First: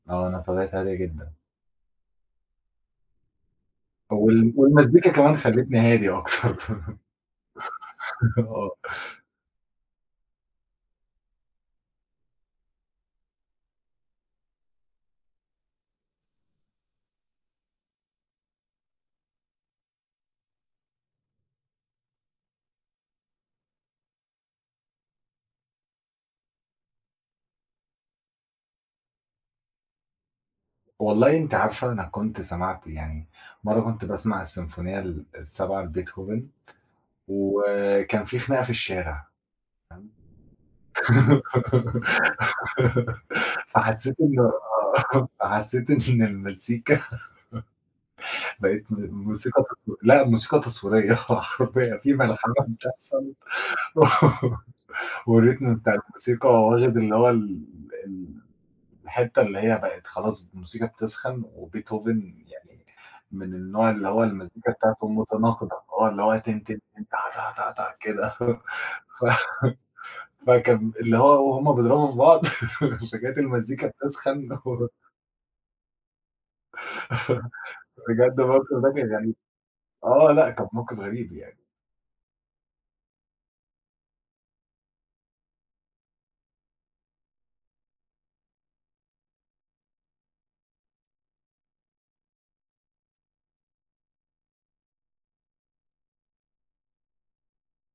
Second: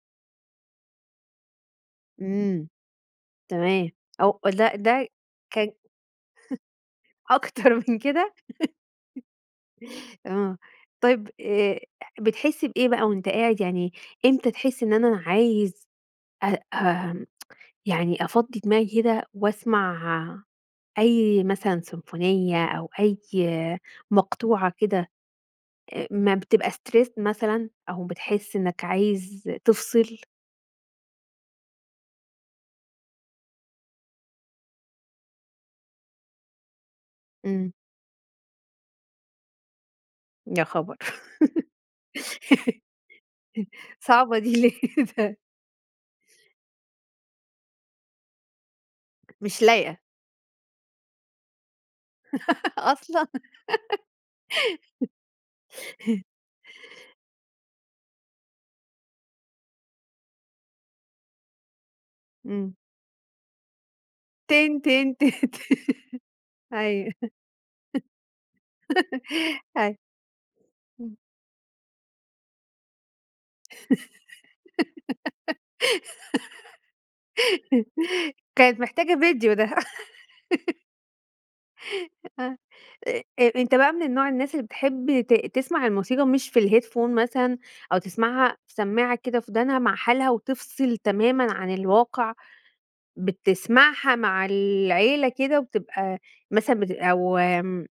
آه، أنا طبيعتي هادية جدًا. امم، تمام، أو وال لا، ده والمزيكا كمان ك خلّتني هادي أكتر أكتر من كده؟ آه. آه، طيب، آآ، بتحس بإيه بقى وأنت قاعد يعني، امتى تحس إن أنا عايز أ أ يعني أفضِّي دماغي كده وأسمع آآ، أي مثلًا سيمفونية أو أي مقطوعة كده، أ لمّا بتبقى stressed مثلًا؟ أو بتحس إنك عايز تفصِل؟ والله أنتِ عارفة أنا كنت سَمَعت يعني، مرّه كنت باسمع السيمفونية ال السابعة لبيتهوفن، امم. وكان فيه خناقة في الشارع، [unintelligible] يا خبر! فحسيت إن صعبة دي آه، [unintelligible] فحسيت إن المزيكا بقِت م مش موسيقى تصوير لايقة. لأ، موسيقى تصويرية، حرفيًا، في ملحمة أصلًا. بتحصل، والrhythm بتاع الموسيقى واخد اللي هو ال الحتة اللي هي بقِت خلاص الموسيقى بتسخن، وبيتهوفن امم. يعني من النوع اللي هو المزيكا تن، بتاعتُه تن، تن، تن، متناقضة، فهو اللي هو تن، تن، تن أيوه، تا، تا، تا كده، ف أيوه. فكان امم. اللي هو وهم بيضربوا في بعض، فكانت المزيكا بتسخن. [unintelligible] بجد الموقف كانت ده كان محتاجة غريب، فيديو ده. آه، لأ، كان موقف غريب يعني. آه، أ أ أنت بقى من نوع الناس اللي بتحب ت تسمع الموسيقى مش في الheadphone مثلًا، أو تسمعها في سمّاعة كده في ودانها مع حالها وتفصِل تمامًا عن الواقع، بتسمعها مع العيلة كده وبتبقى مثلًا بت أو